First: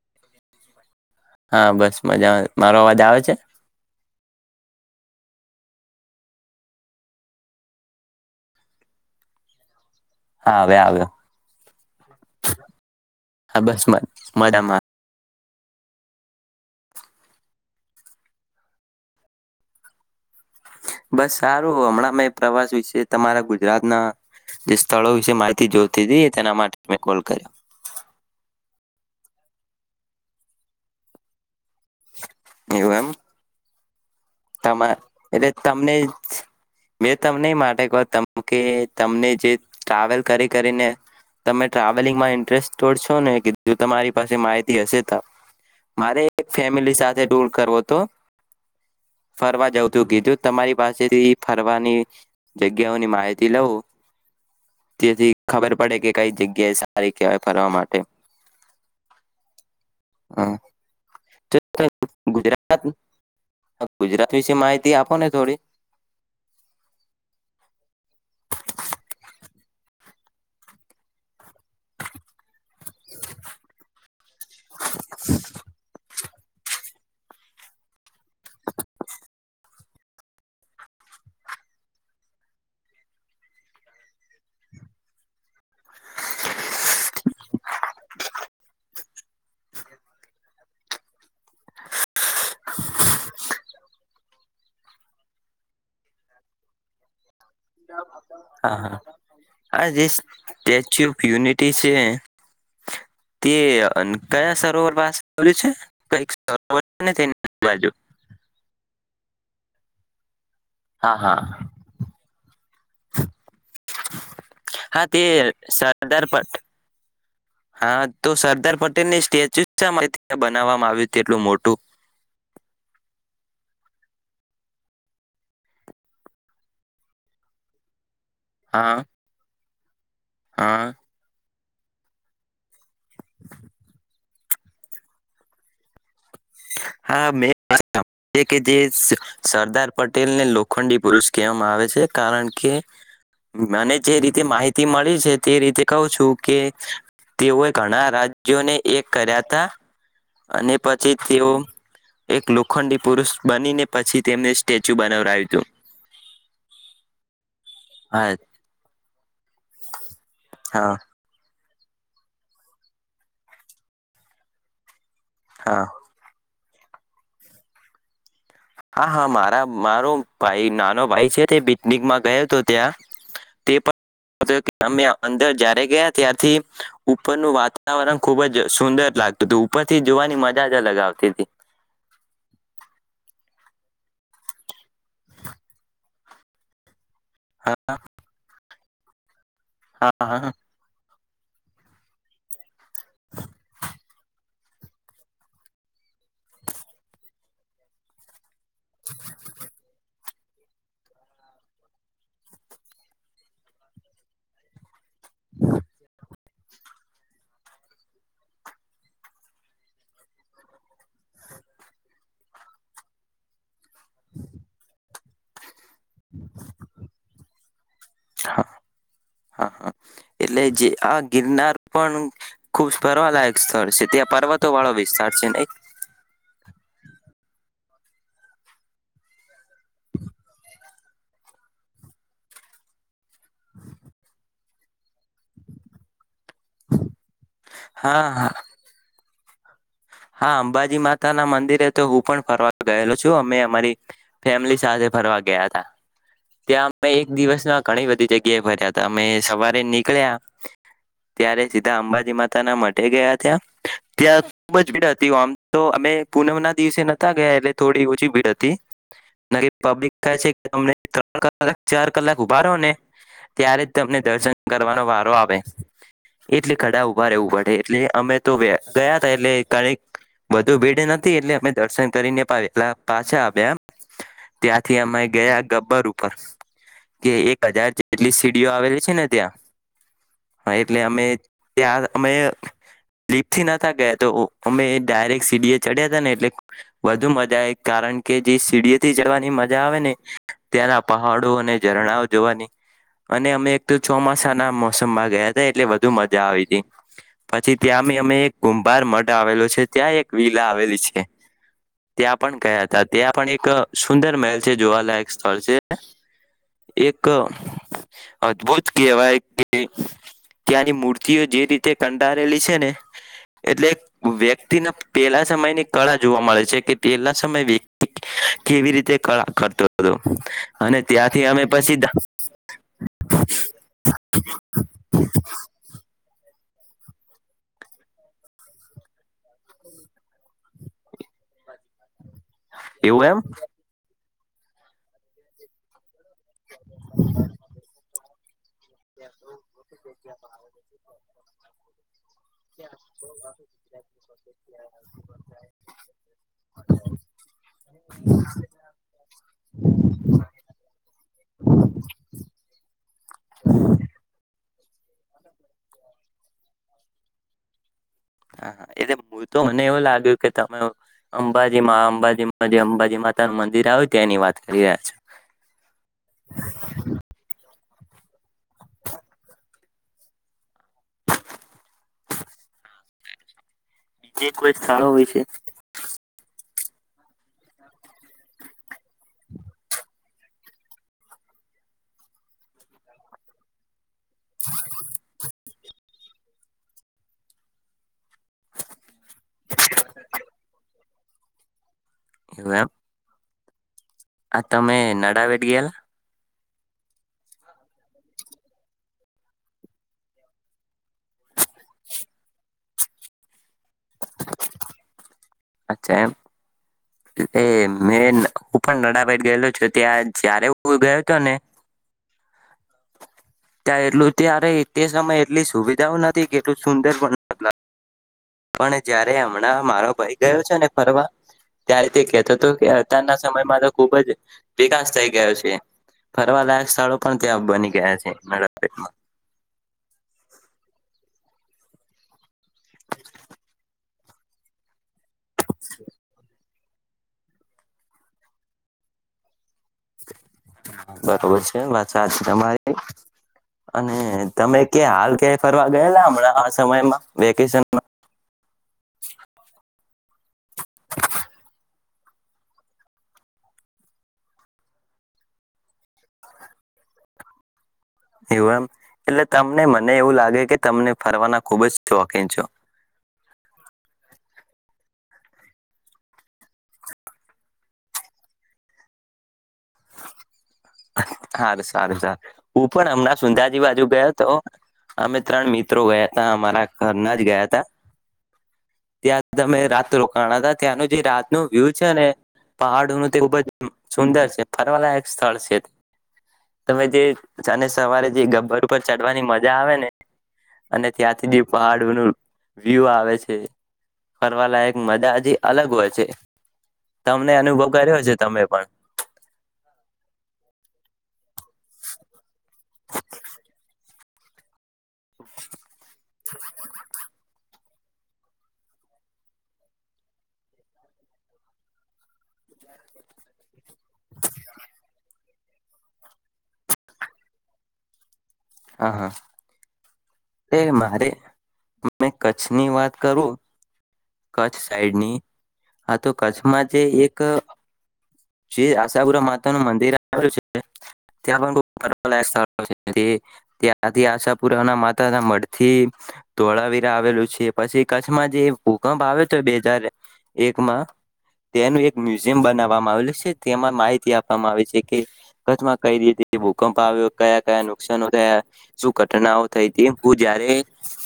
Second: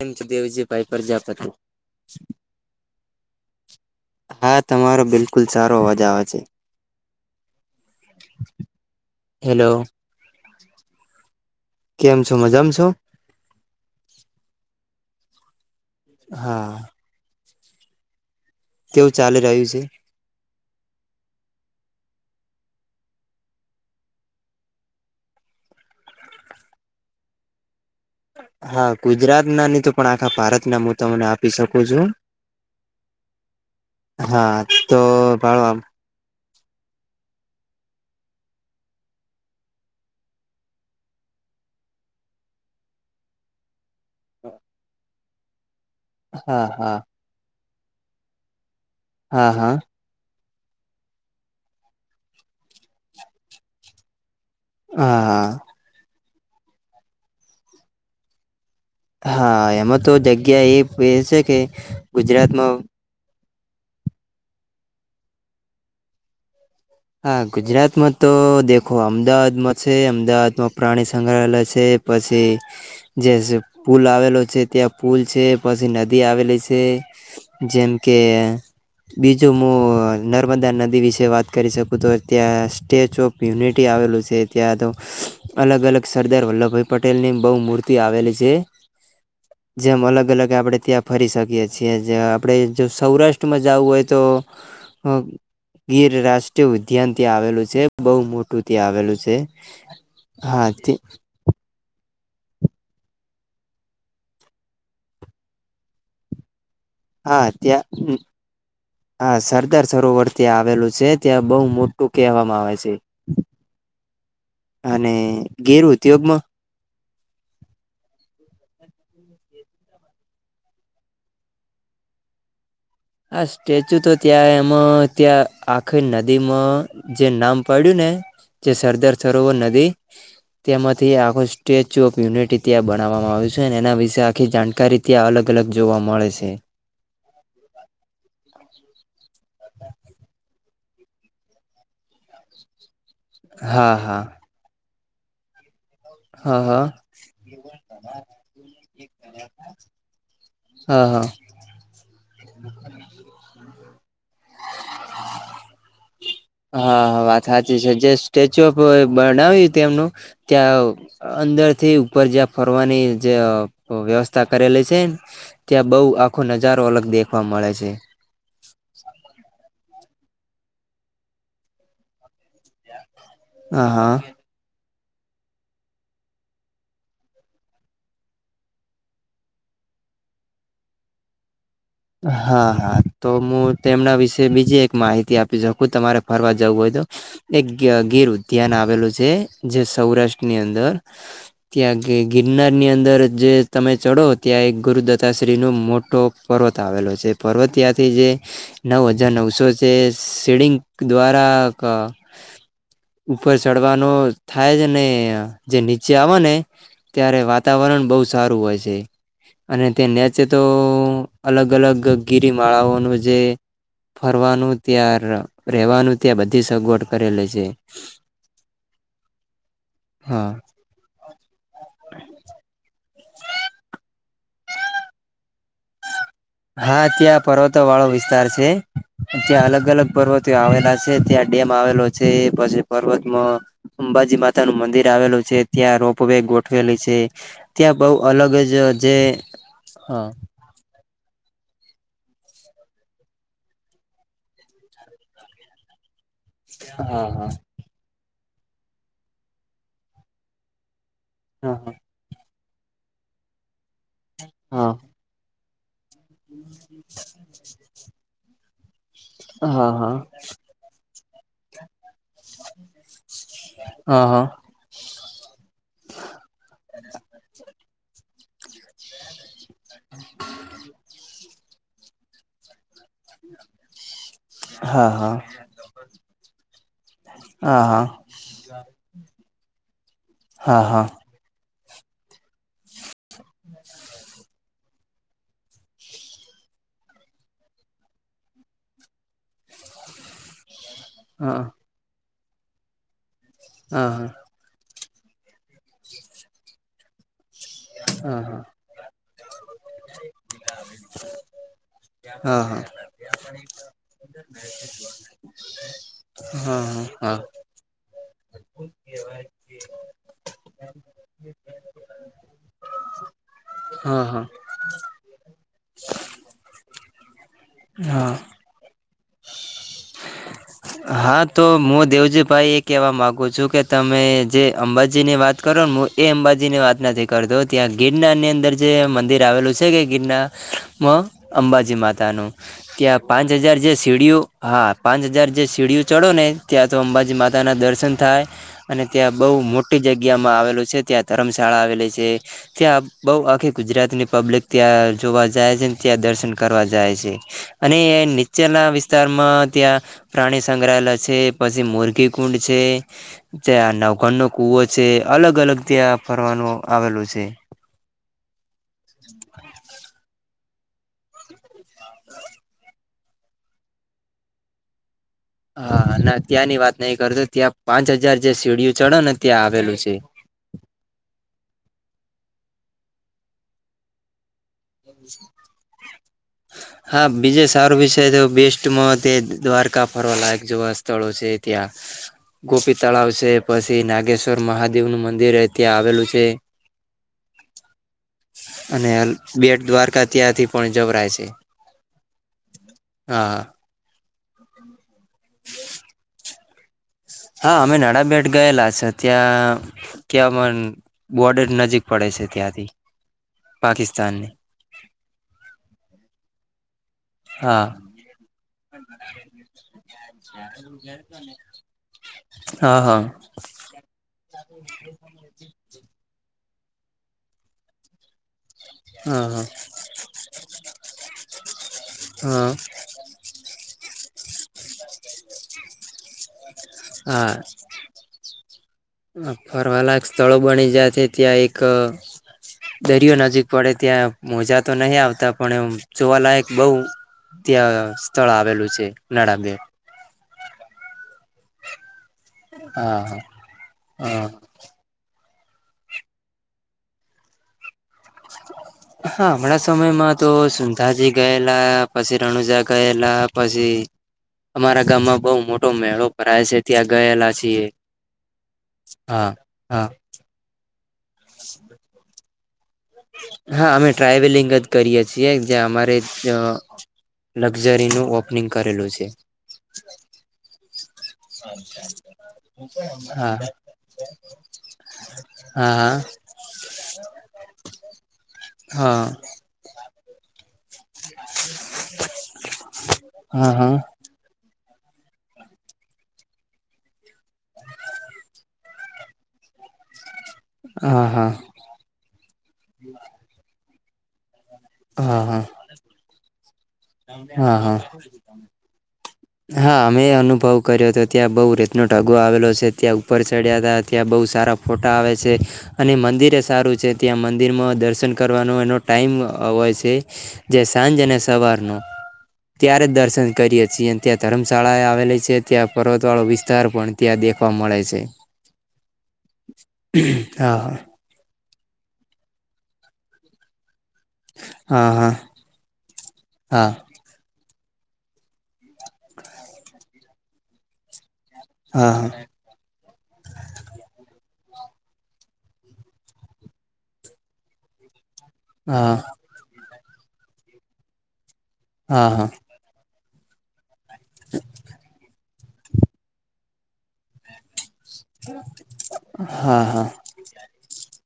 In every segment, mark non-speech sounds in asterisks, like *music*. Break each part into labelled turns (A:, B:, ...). A: કેમ છે દેવજીભાઈ પ્રજાપતિ
B: હા, બસ મજામાં. મારો અવાજ આવે છે?
A: હા, તમારો બિલકુલ સારો અવાજ આવે છે હેલો.
B: હા, આવે આવે.
A: કેમ છો મજામાં છો?
B: હા બસ મ મજામાં
A: હા. કેવું ચાલી રહ્યું છે?
B: બસ, સારું હમણાં મેં પ્રવાસ વિશે તમારા ગુજરાતના જે સ્થળો વિશે માહિતી જોતી હતી તેના માટે મેં કોલ કર્યો.
A: હા, ગુજરાતના ની તો પણ આખા ભારત ના હું તમને આપી શકું છું.
B: એવાનું
A: હા, તો ભાઈ આમ
B: તમને મેં તમને માટે કહું કે તમને જે ટ્રાવેલ કરી, કરીને તમે ટ્રાવેલિંગમાં ઇન્ટરેસ્ટ તોડછો ને કીધું. તમારી પાસે માહિતી હશે તો મારે એક
A: હા હા
B: ફેમિલી સાથે દૂર કરવો તો.
A: હા
B: ફરવા
A: હા
B: જવું, તે એવું કીધું. તમારી પાસેથી ફરવાની જગ્યાઓની માહિતી લઉ
A: હા
B: તેથી
A: હા
B: ખબર પડે કે કઈ જગ્યાએ સારી કહેવાય ફરવા માટે
A: હા એમાં તો
B: હા
A: જગ્યા એ બેસે
B: તો તમે
A: ગુજરાતમાં
B: ગુજરાત ગુજરાત વિશે માહિતી આપો ને થોડી
A: હા ગુજરાતમાં તો દેખો અમદાવાદમાં છે અમદાવાદમાં પ્રાણી સંગ્રહાલય પછી જે પુલ આવેલો છે ત્યાં પુલ છે પછી નદી આવેલી છે જેમ કે બીજું હું નર્મદા નદી વિશે વાત કરી શકું તો ત્યાં સ્ટેચ્યુ ઓફ યુનિટી આવેલું છે ત્યાં તો અલગ અલગ સરદાર વલ્લભભાઈ પટેલ ની બહુ મૂર્તિ આવેલી છે જેમ અલગ અલગ આપણે ત્યાં ફરી શકીય છીએ જે આપડણે જો સૌરાષ્ટ્રમાં જવું હોય તો ગીર રાષ્ટ ઉદ્યાનથી આવેલું બ
B: હા
A: મોટુંથી
B: હા
A: આવેલું છે
B: આ જે
A: હા
B: સ્ટેચ્યુ ઓફ યુનિટી તે કયા સરોવર પા છે કઈક સરોવર છે ને
A: હા
B: તેની બાજુ
A: ત્યાં હા સરદી સરોવર ત્યાં આવેલું છે
B: હા હા
A: ત્યાં બોવ મોટું કહેવામાં આવે છે
B: હા
A: અને
B: તે સરદાર
A: ગેરુત્યોગમાં
B: પટેલ પટેલની સ્ટેચ્યુ ત્યા બનાવવામાં આવ્યું તેટલું મોટું
A: હા સ્ટેચ્યુ તો ત્યાં એમાં ત્યાં આખી નદીમાં જે નામ પડ્યું ને જે
B: હા
A: સરદાર સરોવર નદી
B: હા
A: તેમાંથી આખો સ્ટેચુ ઓફ યુનિટી ત્યાં બનાવવામાં આવ્યું છે અને એના વિશે આખી જાણકારી ત્યાં અલગ અલગ જોવા મળે છે.
B: હા મે તે કે જે સ સરદાર પટેલ ને લોખંડી પુરુષ કહેવામાં આવે છે કારણ કે
A: હા
B: મને જે
A: હા
B: રીતે માહિ તી મળી છે તે રીતે કવ છું કે
A: હા હા
B: તેઓએ ઘણા રાજ્યોને એક કર્યા હતા અને
A: હા
B: પછી
A: હા
B: તો એક લોખંડી પુરુષ બની પછી તેમને સ્ટેચ્યુ બનાવવા આવ હતું.
A: હા હા વાત સાચી છે જે
B: હા
A: સ્ટેચ્યુ ઓફ બનાવી તે એમનું ત્યાં
B: હા
A: અંદર થી ઉપર જ્યાં ફરવાની જે વ્યવસ્થા કરેલી છે.
B: હા
A: ત્યાં બઉ આખો ન નજારો અલગ દેખવા મળે છે.
B: હા હા મારા મારો ભાઈ નાનો ભાઈ છે તે પિકનિક માં ગયો હતો ત્યાં તે
A: હા હા
B: પણ અમે અંદર જયારે ગયા ત્યારથી ઉપરનું વાતાવરણ ખુબ જ સુંદર લાગતું હતું ઉપરથી જોવાની મજા જ અલગ આવતી હતી.
A: હા હા તો હું તેમના વિશે બીજી એક માહિતી આપી શકું તમારે ફરવા જવું હોય તો એક
B: હા
A: ગીર ધ્યાન આવેલું છે. જે
B: હા હા
A: સૌરાષ્ટ્રની અંદર ત્યાગે ગિરનાર ની અંદર જે તમે ચડો ત્યાં એક ગુરુદત્તાશ્રી નુ મોટો પર્વત આવેલો છે પર્વત ત્યાંથી જે નવ હજાર નવસો છે. સીડિંગ દ્વારા ઉપર ચડવાનો થાય છે ને જે નીચે આવે ને ત્યારે વાતાવરણ બહુ સારું હોય છે અને તે નેચે તો અલગ-અલગ ગિરિમાળાઓનું જે. ફરવાનું ત્યયાર *inaudible* રવાનું ત્યાં બધી સગવડ કરેલી છે
B: હા હા
A: હા.
B: એટલે જે ફરવાલાાયક સ્થળ છે ત્યાં પર્વતો વાળો વિસ્તાર છે ને.
A: હા ત્યાં પર્વતો વાળો વિસ્તાર છે ત્યાં અલગ-અલગ પર્વતીયો આવેલા છે ત્યાં ડેમ આવેલો છે પછી પર્વતમાં અંબાજી માતા નું મંદિર આવેલું છે ત્યાં રો વે ગોઠવેલી છે ત્યાં બહ
B: હા હા
A: અલગ જ જે
B: હા અંબાજી મા પો ના મંદિરે તો હું પણ ફરવા ગયેલો છું અમે અમારી ફેમિલી સાથે ફરવા ગયા હતા. ત્યાં અમે
A: હા
B: એક
A: હા
B: દિવસમાં ઘણી બધી જગ્યા ફર્યા અમે સવારે નીકળ્યા ત્યારે સીધા અંબાજી માં તાના મ ગયા ત્યાં. ત્યા.
A: હા
B: બજી. મ તો અમે. પૂનમ ના દિવસે નતા ગયા એટલે થોડી. ભીડ હતી. ના
A: હા હા
B: પબ્લિક કહે
A: હા
B: છે કે તમને. કક ચાર કલાક ઉભા રહો ને ત્યારે જ તમને દર્શન કરવાનો વારો આપ *unintelligible* એટલે ખડા ઉભા રહેવું પડે. એટલે અમે તો ગયા હતા એટલે કક બધું ભેડે નથી એટલે દર્શન કરીને પાવ એટલા પાછા આવ્યા એમ
A: હા
B: ત્યાંથી
A: હા હા
B: અમે ગયા ગબ્બર ઉપર કે એક હજાર
A: હા
B: જેટલી સીડીઓ આવેલી છે ને ત્યાં હા એટલે અમે ત્યાં અમે લલીપથી નતા ગયા તો અમે ડાયરેક્ટ સીડીએ ચડ્યા હતા ને એટલે વધુ મજા આવે કારણ કે જે સીડીએ થી ચડવાની મજા આવે ને ત્યાંના પહાડો
A: હા
B: અને ઝરણા *inaudible* અને અમે એક તો
A: હા હા
B: ચોમાસા ના મળ અસમાં ગયા હતા એટલે વધુ મજા આવી હતી પછી ત્યાં મે અમે
A: હા
B: એક
A: હા
B: ગુંભાર મળ આવેલો છે ત્યાં એક લીલા આવેલી છે ત્યાં પણ
A: હા
B: ગયા હતા ત્યાં પણ એક સુંદર મહેલ છે જોવાલાયક સ્થળ છે
A: હા હા
B: એક
A: હા
B: અદભુત કેહેવાય કે ત્યાંની મૂર્તિઓ જે રીતે કંડારેલી છે ને એટલે
A: હા હા
B: વ્યક્તિ ના પેલા સમયની કળા જોવા મળે છે કે પેલા સમય વ્યક્તિ
A: હા
B: કેવી રીતે કળા કરતો હતો અને
A: હા
B: ત્યાંથી અમે
A: તો
B: પછી
A: હું દેવજીભાઈ એ કહેવા માગું છું કે તમે જે અંબાજીની વાત કરો નેું એ અંબાજી ની વાત નથી કરતો ત્યાં ગીરનાની અંદર જે મંદિર આવેલું છે કે ગીરના અંબાજી મા નું ત્યાં
B: એવું એમ
A: પાંચ હજાર જે સીડીિયું હા પાંચ હજાર જે છે ચીડિયું ચઢો ને ત્યાં તો અંબાજી માતાના દર્શન થાય અને ત્યાં બહુ મોટી જગ્યા માં આવેલું છે ત્યાં ધર્મશાળા આવેલી છે *inaudible* ત્યાં બહ આખી ગુજરાતની પબ્લિક ત્યાં જોવા જાય છે ત્યાં દર્શન કરવા જાય છે અને નીચેના વિસ્તારમાં ત્યાં પ્રાણી સંગ્રહાલય છે પછી મોરઘી કુંડ છે ત્યાં નવગન નો કુવો છે અલગ અલગ ત્યાં ફરવાનું આવેલું છે.
B: હાા એટલે હું તો મને એવું લાગ્યું કે તમે અંબાજીમાં અંબાજીમાં જે અંબાજી માતા નું મંદિર આવે તે એની વાત કરી રહ્યા છો
A: હા અને ત્યાંની વાત નઈ કરતો ત્યાં પાંચ હજાર જે સીડીિય ચડો ને ત્યાં આવેલું છે
B: બીજે કોઈ સ્થળો હોય છે
A: હા બીજે સારો વિષય તો બેસ્ટમાં તે દ્વારકા ફરવા લાયક જેવા સ્થળો છે ત્યાં ગોપી તળાવ છે પછી ના ્વર મહાદેવ નું મંદિર ત્યાં આવેલું છે *unintelligible* બેટ દ્વારકા ત્યાંથી પણ જબરા છે
B: એવું એમ
A: હા
B: આ તમે નડાાવેટ ગયાલા
A: હા અમે નાણા બેેટ ગયેલા છે ત્યાં ક્યામ બોર્ડર નજીક પડે છે ત્યાંથી પાકિસ્તાનને
B: અચ્છા એમ એ
A: હા
B: મેં હું પણ નડાભાઈદ ગયેલો છું ત્યાં જ્યારે હું ગયો હતો ને
A: હા હા
B: ત્યાં એટલું ત્યારે તે સમયે એટલી સુવિધાઓ નથી કેટું સુંદર બન લાગલા પણ જયારે
A: હા હા
B: હમણાં મારો ભાઈ ગયો છે ને ફરવા ત્યારે તે કેહેતો
A: હા
B: હતો કે અતારના સમયમાં તો ખુબ જ વિકાસ થઈ ગયો છે ફરવા લા સ્થળો પણ ત્યાં બની ગયા છે
A: ફરવાલાક સ્થળો બની જયા ત્યાં એક દરિયો નજીક પડે ત્યાં મોજા તો નહ આવતા પણ એ જોવાલાયક બહ ત્યાં સ્થળ આવેલું છે નાળબેર
B: બરોબર છે વાત આજ તમારે
A: હા
B: અને
A: હા
B: તમે કે હાલ ક ફરવા ગયેલા હમણાં આ સમયમાં વેકેશન
A: હા હમણાં સમયમાં તો સુંંધાજી ગયેલા પછી રણુજા ગયેલા પછી અમારા ગામમાં બઉ મોટો મેળો ભરાય છે ત્યાં ગયેલા છીએ
B: એવું એમ એટલે
A: હા
B: તમને
A: હા
B: મને એવું લાગે કે તમને ફરવાના ખુબ જ શોખીન છો
A: હા અમે ટ્રાવેલિંગ જ કરીએ છીએ જે અમારે લક્ઝરીનું ઓપનિંગ કરેલું છે
B: હાર સારું સાર હું પણ હમણાં
A: હા
B: સુંંધાજી બાજુ ગયો હતો અમે ત્રણ મિત્રો
A: હા
B: ગયા ત અમારા ઘરના જ ગયા હતા
A: હા
B: ત્યાં તમે રાત કણ ત્યાંનું જે રાત ન વ્યુ છે ને પહાડો ન તે ખુબ જ
A: હા હા
B: સુંદર છે ફરવાલા એક સ્થળ છે તમે જે અનેને સવારે જે ગબ્બર ઉપર ચડવાની મજા આવે ને અને
A: હા હા
B: ત્યાંથી
A: હા
B: જે પહાડોનું વ્યુ આવે છે કરવા લાયક મજા
A: હા
B: જ
A: હા
B: અલગ હોય છે તમને
A: હા
B: અનુભવ
A: હા
B: કર્યો છે તમે પણ
A: હા અમે એ અનુભવ કર્યો હતો ત્યાં બહુ રીતનો ઢગો આવેલો છે ત્યા ઉપર ચડ્યા હતા ત્યાં બહુ સારા ફોટા આવે છે અને મંદિરે એ સારું છે ત્યાં મંદિરમાં દર્શન કરવાનો એનો ટાઈમ હોય છે જે સાંજ અને સવારનો ત્યારે જ દર્શન કરીએ છીએ અને ત્યાં ધર્મશાળા આવેલી છે ત્યાં પર્વત વાળો વિસ્તાર પણ ત્યાં દેખવા મળે છે
B: હા હા
A: હા હ
B: ત કચ્છની વાત કરું કચ્છ
A: હા હા
B: સાઈડની હા તો કચ્છમાં
A: હા
B: જે એક શ્રી આશાપુરા માતા નું મંદિર આવેલું છે તે ખ
A: હા
B: લ આથી અ પુરાના મા મઢથી ધોળાવીરા આવેલું છે પછી કછ માં જે
A: હા
B: ભૂકંપ આવે્યો છે બે હજાર એકમાં તેનું એક
A: હા હા
B: મ્યુઝિયમ બનાવવામાં આવેલ છે તેમાં માહિતી આપવામાં આવે છે કે કચ્છમાં કઈ રીતે ભૂકંપ આવ્યો કયા કયા ન થ શું ઘટનાઓ
A: હા હા
B: થઈ
A: હા હા હા
B: હું જયારે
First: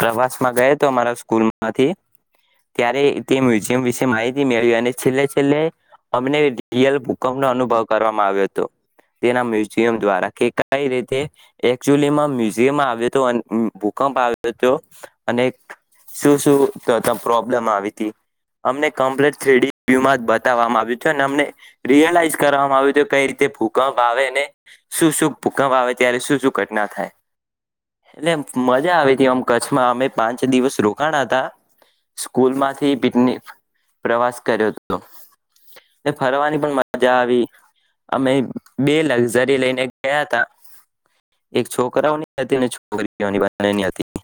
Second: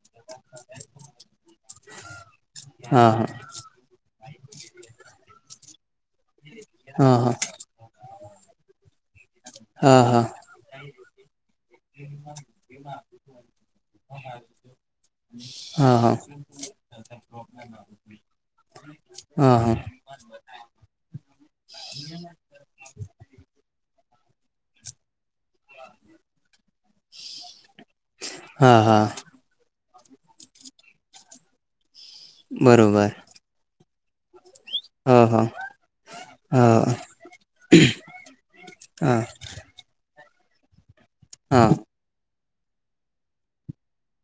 B: પ્રવાસ માં ગયો હતો અમારા સ્કૂલ માંથી ત્યારે તે મ્યુઝિયમ વિશે માહિત મેળવી અને છેલ્લે છેલ્લે અમને યલ ભૂકંપ નનો અનુભવ કરવામાં આવ્યો હતો તો તેના
A: હા
B: મ્યુઝિયમ દ્વારા કે કઈ રીતે એકચુમાં મ્યુઝિયમ આવ્યો ભૂકંપ આવ્યો હતો અને
A: હા હા હા
B: શું શું પ્રોબ્લેમ આવી હતી અમને કમ્પ્લીટ
A: હા હા
B: થ્રીડી્યુમાં બતાવવામાં આવ્યું હત અને અમને રિયલાઈઝ કરવામાં આવ્યું કઈ રીતે ભૂકંપ ભાવે ને શું શું ભૂકંપ આવે ત્યારે શું શું ઘટના થાય એટલે આમ
A: હા
B: મજા
A: હા
B: આવી તી આમ કચ્છ મા અમે પાંચ દિવસ રોકાણાતા સ્કૂલમાંથી
A: બરોબર
B: પિકનિક પ્રવાસ કર્યો હતો
A: હા હા
B: ફરવાની પણ
A: હા
B: મજા આવી અમે બે
A: હા
B: લક્ઝરી લઈને ગયા તા એક
A: હા
B: છોકરાઓની હતી અને છો છોકરીઓની બંનેની હતી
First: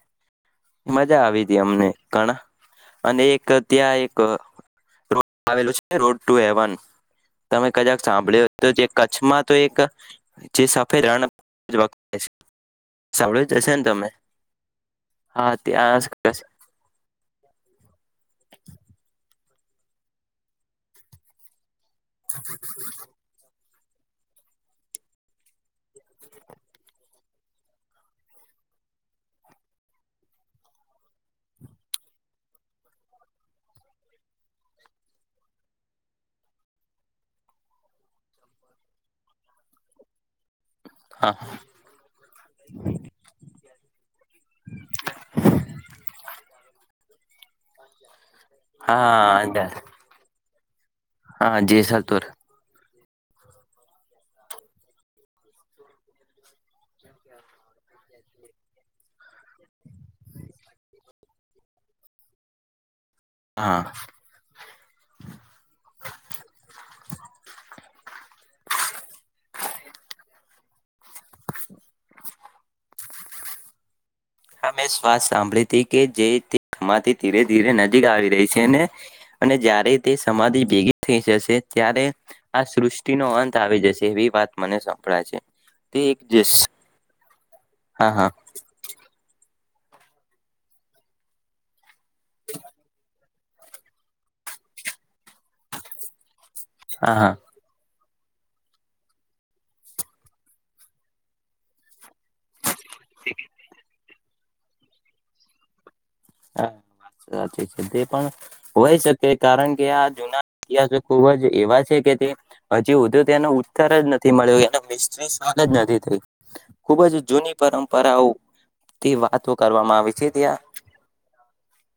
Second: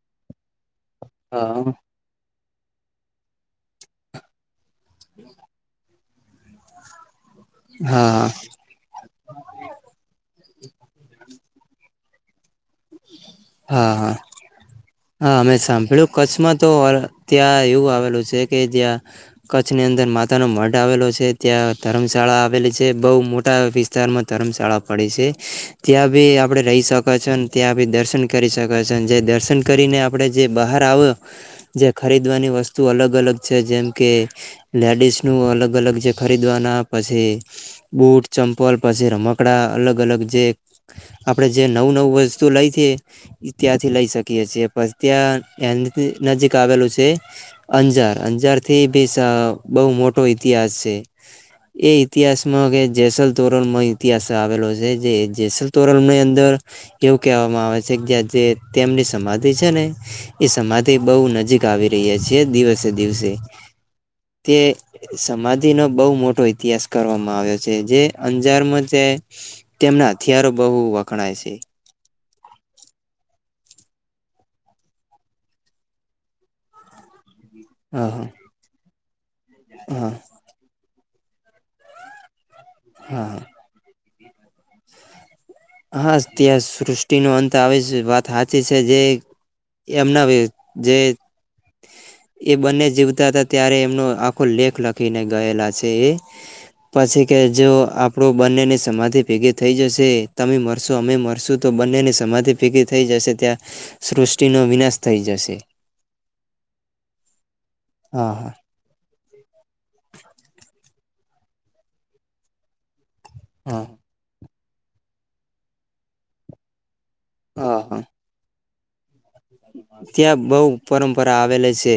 B: મજા આવી હતી
A: હા
B: અમને ઘણા અને એક ત્યાં એક રો આવેલું છે રોડ ટુ હેવન તમે
A: હા
B: કજાક
A: હા
B: સાંભળ્યો તો જે કચ્છમાં તો એક જે સફેદ રણ બ *unintelligible*
A: હા હા હા અમે સાંભળ્યું કચ્છમાં તો ત્યાં એવું આવેલું છે કે જ્યાં કચ્છની અંદર માતાનો મઢ આવેલો છે ત્યાં ધર્મશાળા આવેલી છે બહુ મોટા વિસ્તારમાં ધર્મશાળા પડે છે ત્યાં બી આપડે રહી શક છન ત્યાં બી દર્શન કરી શકાય છ ન જે દર્શન કરીને આપડે જે બહાર આવ જે ખરીદવાની વસ્તુ અલગ અલગ છે જેમ કે લેડીસનું અલગ અલગ જે ખરીદવાના પછી બુટ ચંપલ પછી રમકડા અલગ અલગ જે
B: હા
A: આપડે જે નવું નવું વસ્ લ ઈ ત્યાંથી લઈ શકે કીએ છે પછ ત્યાં એનથી નજીક આવેલું છે અંજાર અંજાર થી બી સ
B: હા
A: બહુ મોટો ઇતિહાસ છે
B: હા
A: એ
B: જેસલતોર
A: ઇતિહાસમાં કે જેસલ તોરલમાં ઇતિહાસ આવેલો છે જે જેસલ તોરલ ની અંદર એવું કહેવામાં આવે છે જે જે તેમની સમાધિ છે ને એ સમાધિ બહુ નજીક આવી રહી છેીએ દિવસે દિવસે
B: હા
A: તે સમાધિ નો બઉ મોટો ઇતિહાસ કરવામાં આવ્યો છ છે જે અંજારમાં જે તેમના હથિયારો બહુ વખણાય છે
B: *inaudible* હમે શ્વાસ સાંભળી કે જેય ક્માતી ધીરે ધીરે
A: હ
B: નજીક
A: હ
B: આવી રહી છે ને *inaudible* અને જય્યારે
A: હા
B: તે સમાધિ ભેગી થઈ જશે ત્યારે આ સૃષ્ટિ નો
A: હા
B: અંત આવી જશે એ વાત મને સંપળાય છે તે એક
A: હાાસ
B: જસ
A: ત્યા સૃષ્ટિ ન અંત બતા આવે છે
B: હા
A: વાત
B: હા
A: હાચી છે જે એમના વિ જે એ બંને જીવતા હતા ત્યારે એમનો આખો લેખ લખીને ગયેલા છે એ
B: હા
A: પછી
B: હા
A: કે જો *unintelligible* બંનેને સમાઘી ભેગે થઈ જશે. તમે મરશો અમે મરશું તો બંનેની સમાધિ ફીગી થઈ જશે ત્યાં સૃષ્ટિનો વિનાશ થઈ જશે.
B: *unintelligible* તે પણ
A: હા હા
B: હોય શકે કારણ કે આ જૂના ઇતિહાસ ખુબ જ એવા છે કે તે હજી ઉ તેનો ઉત્તર જ નથી મળ્યો. મિસ્ત્રી સ્વાગ જ નથી થઈ ખુબ જ જૂની
A: હા હા
B: પરંપરાઓ તે વાત
A: ત્યાં બઉ પરંપરા આવેલે છે.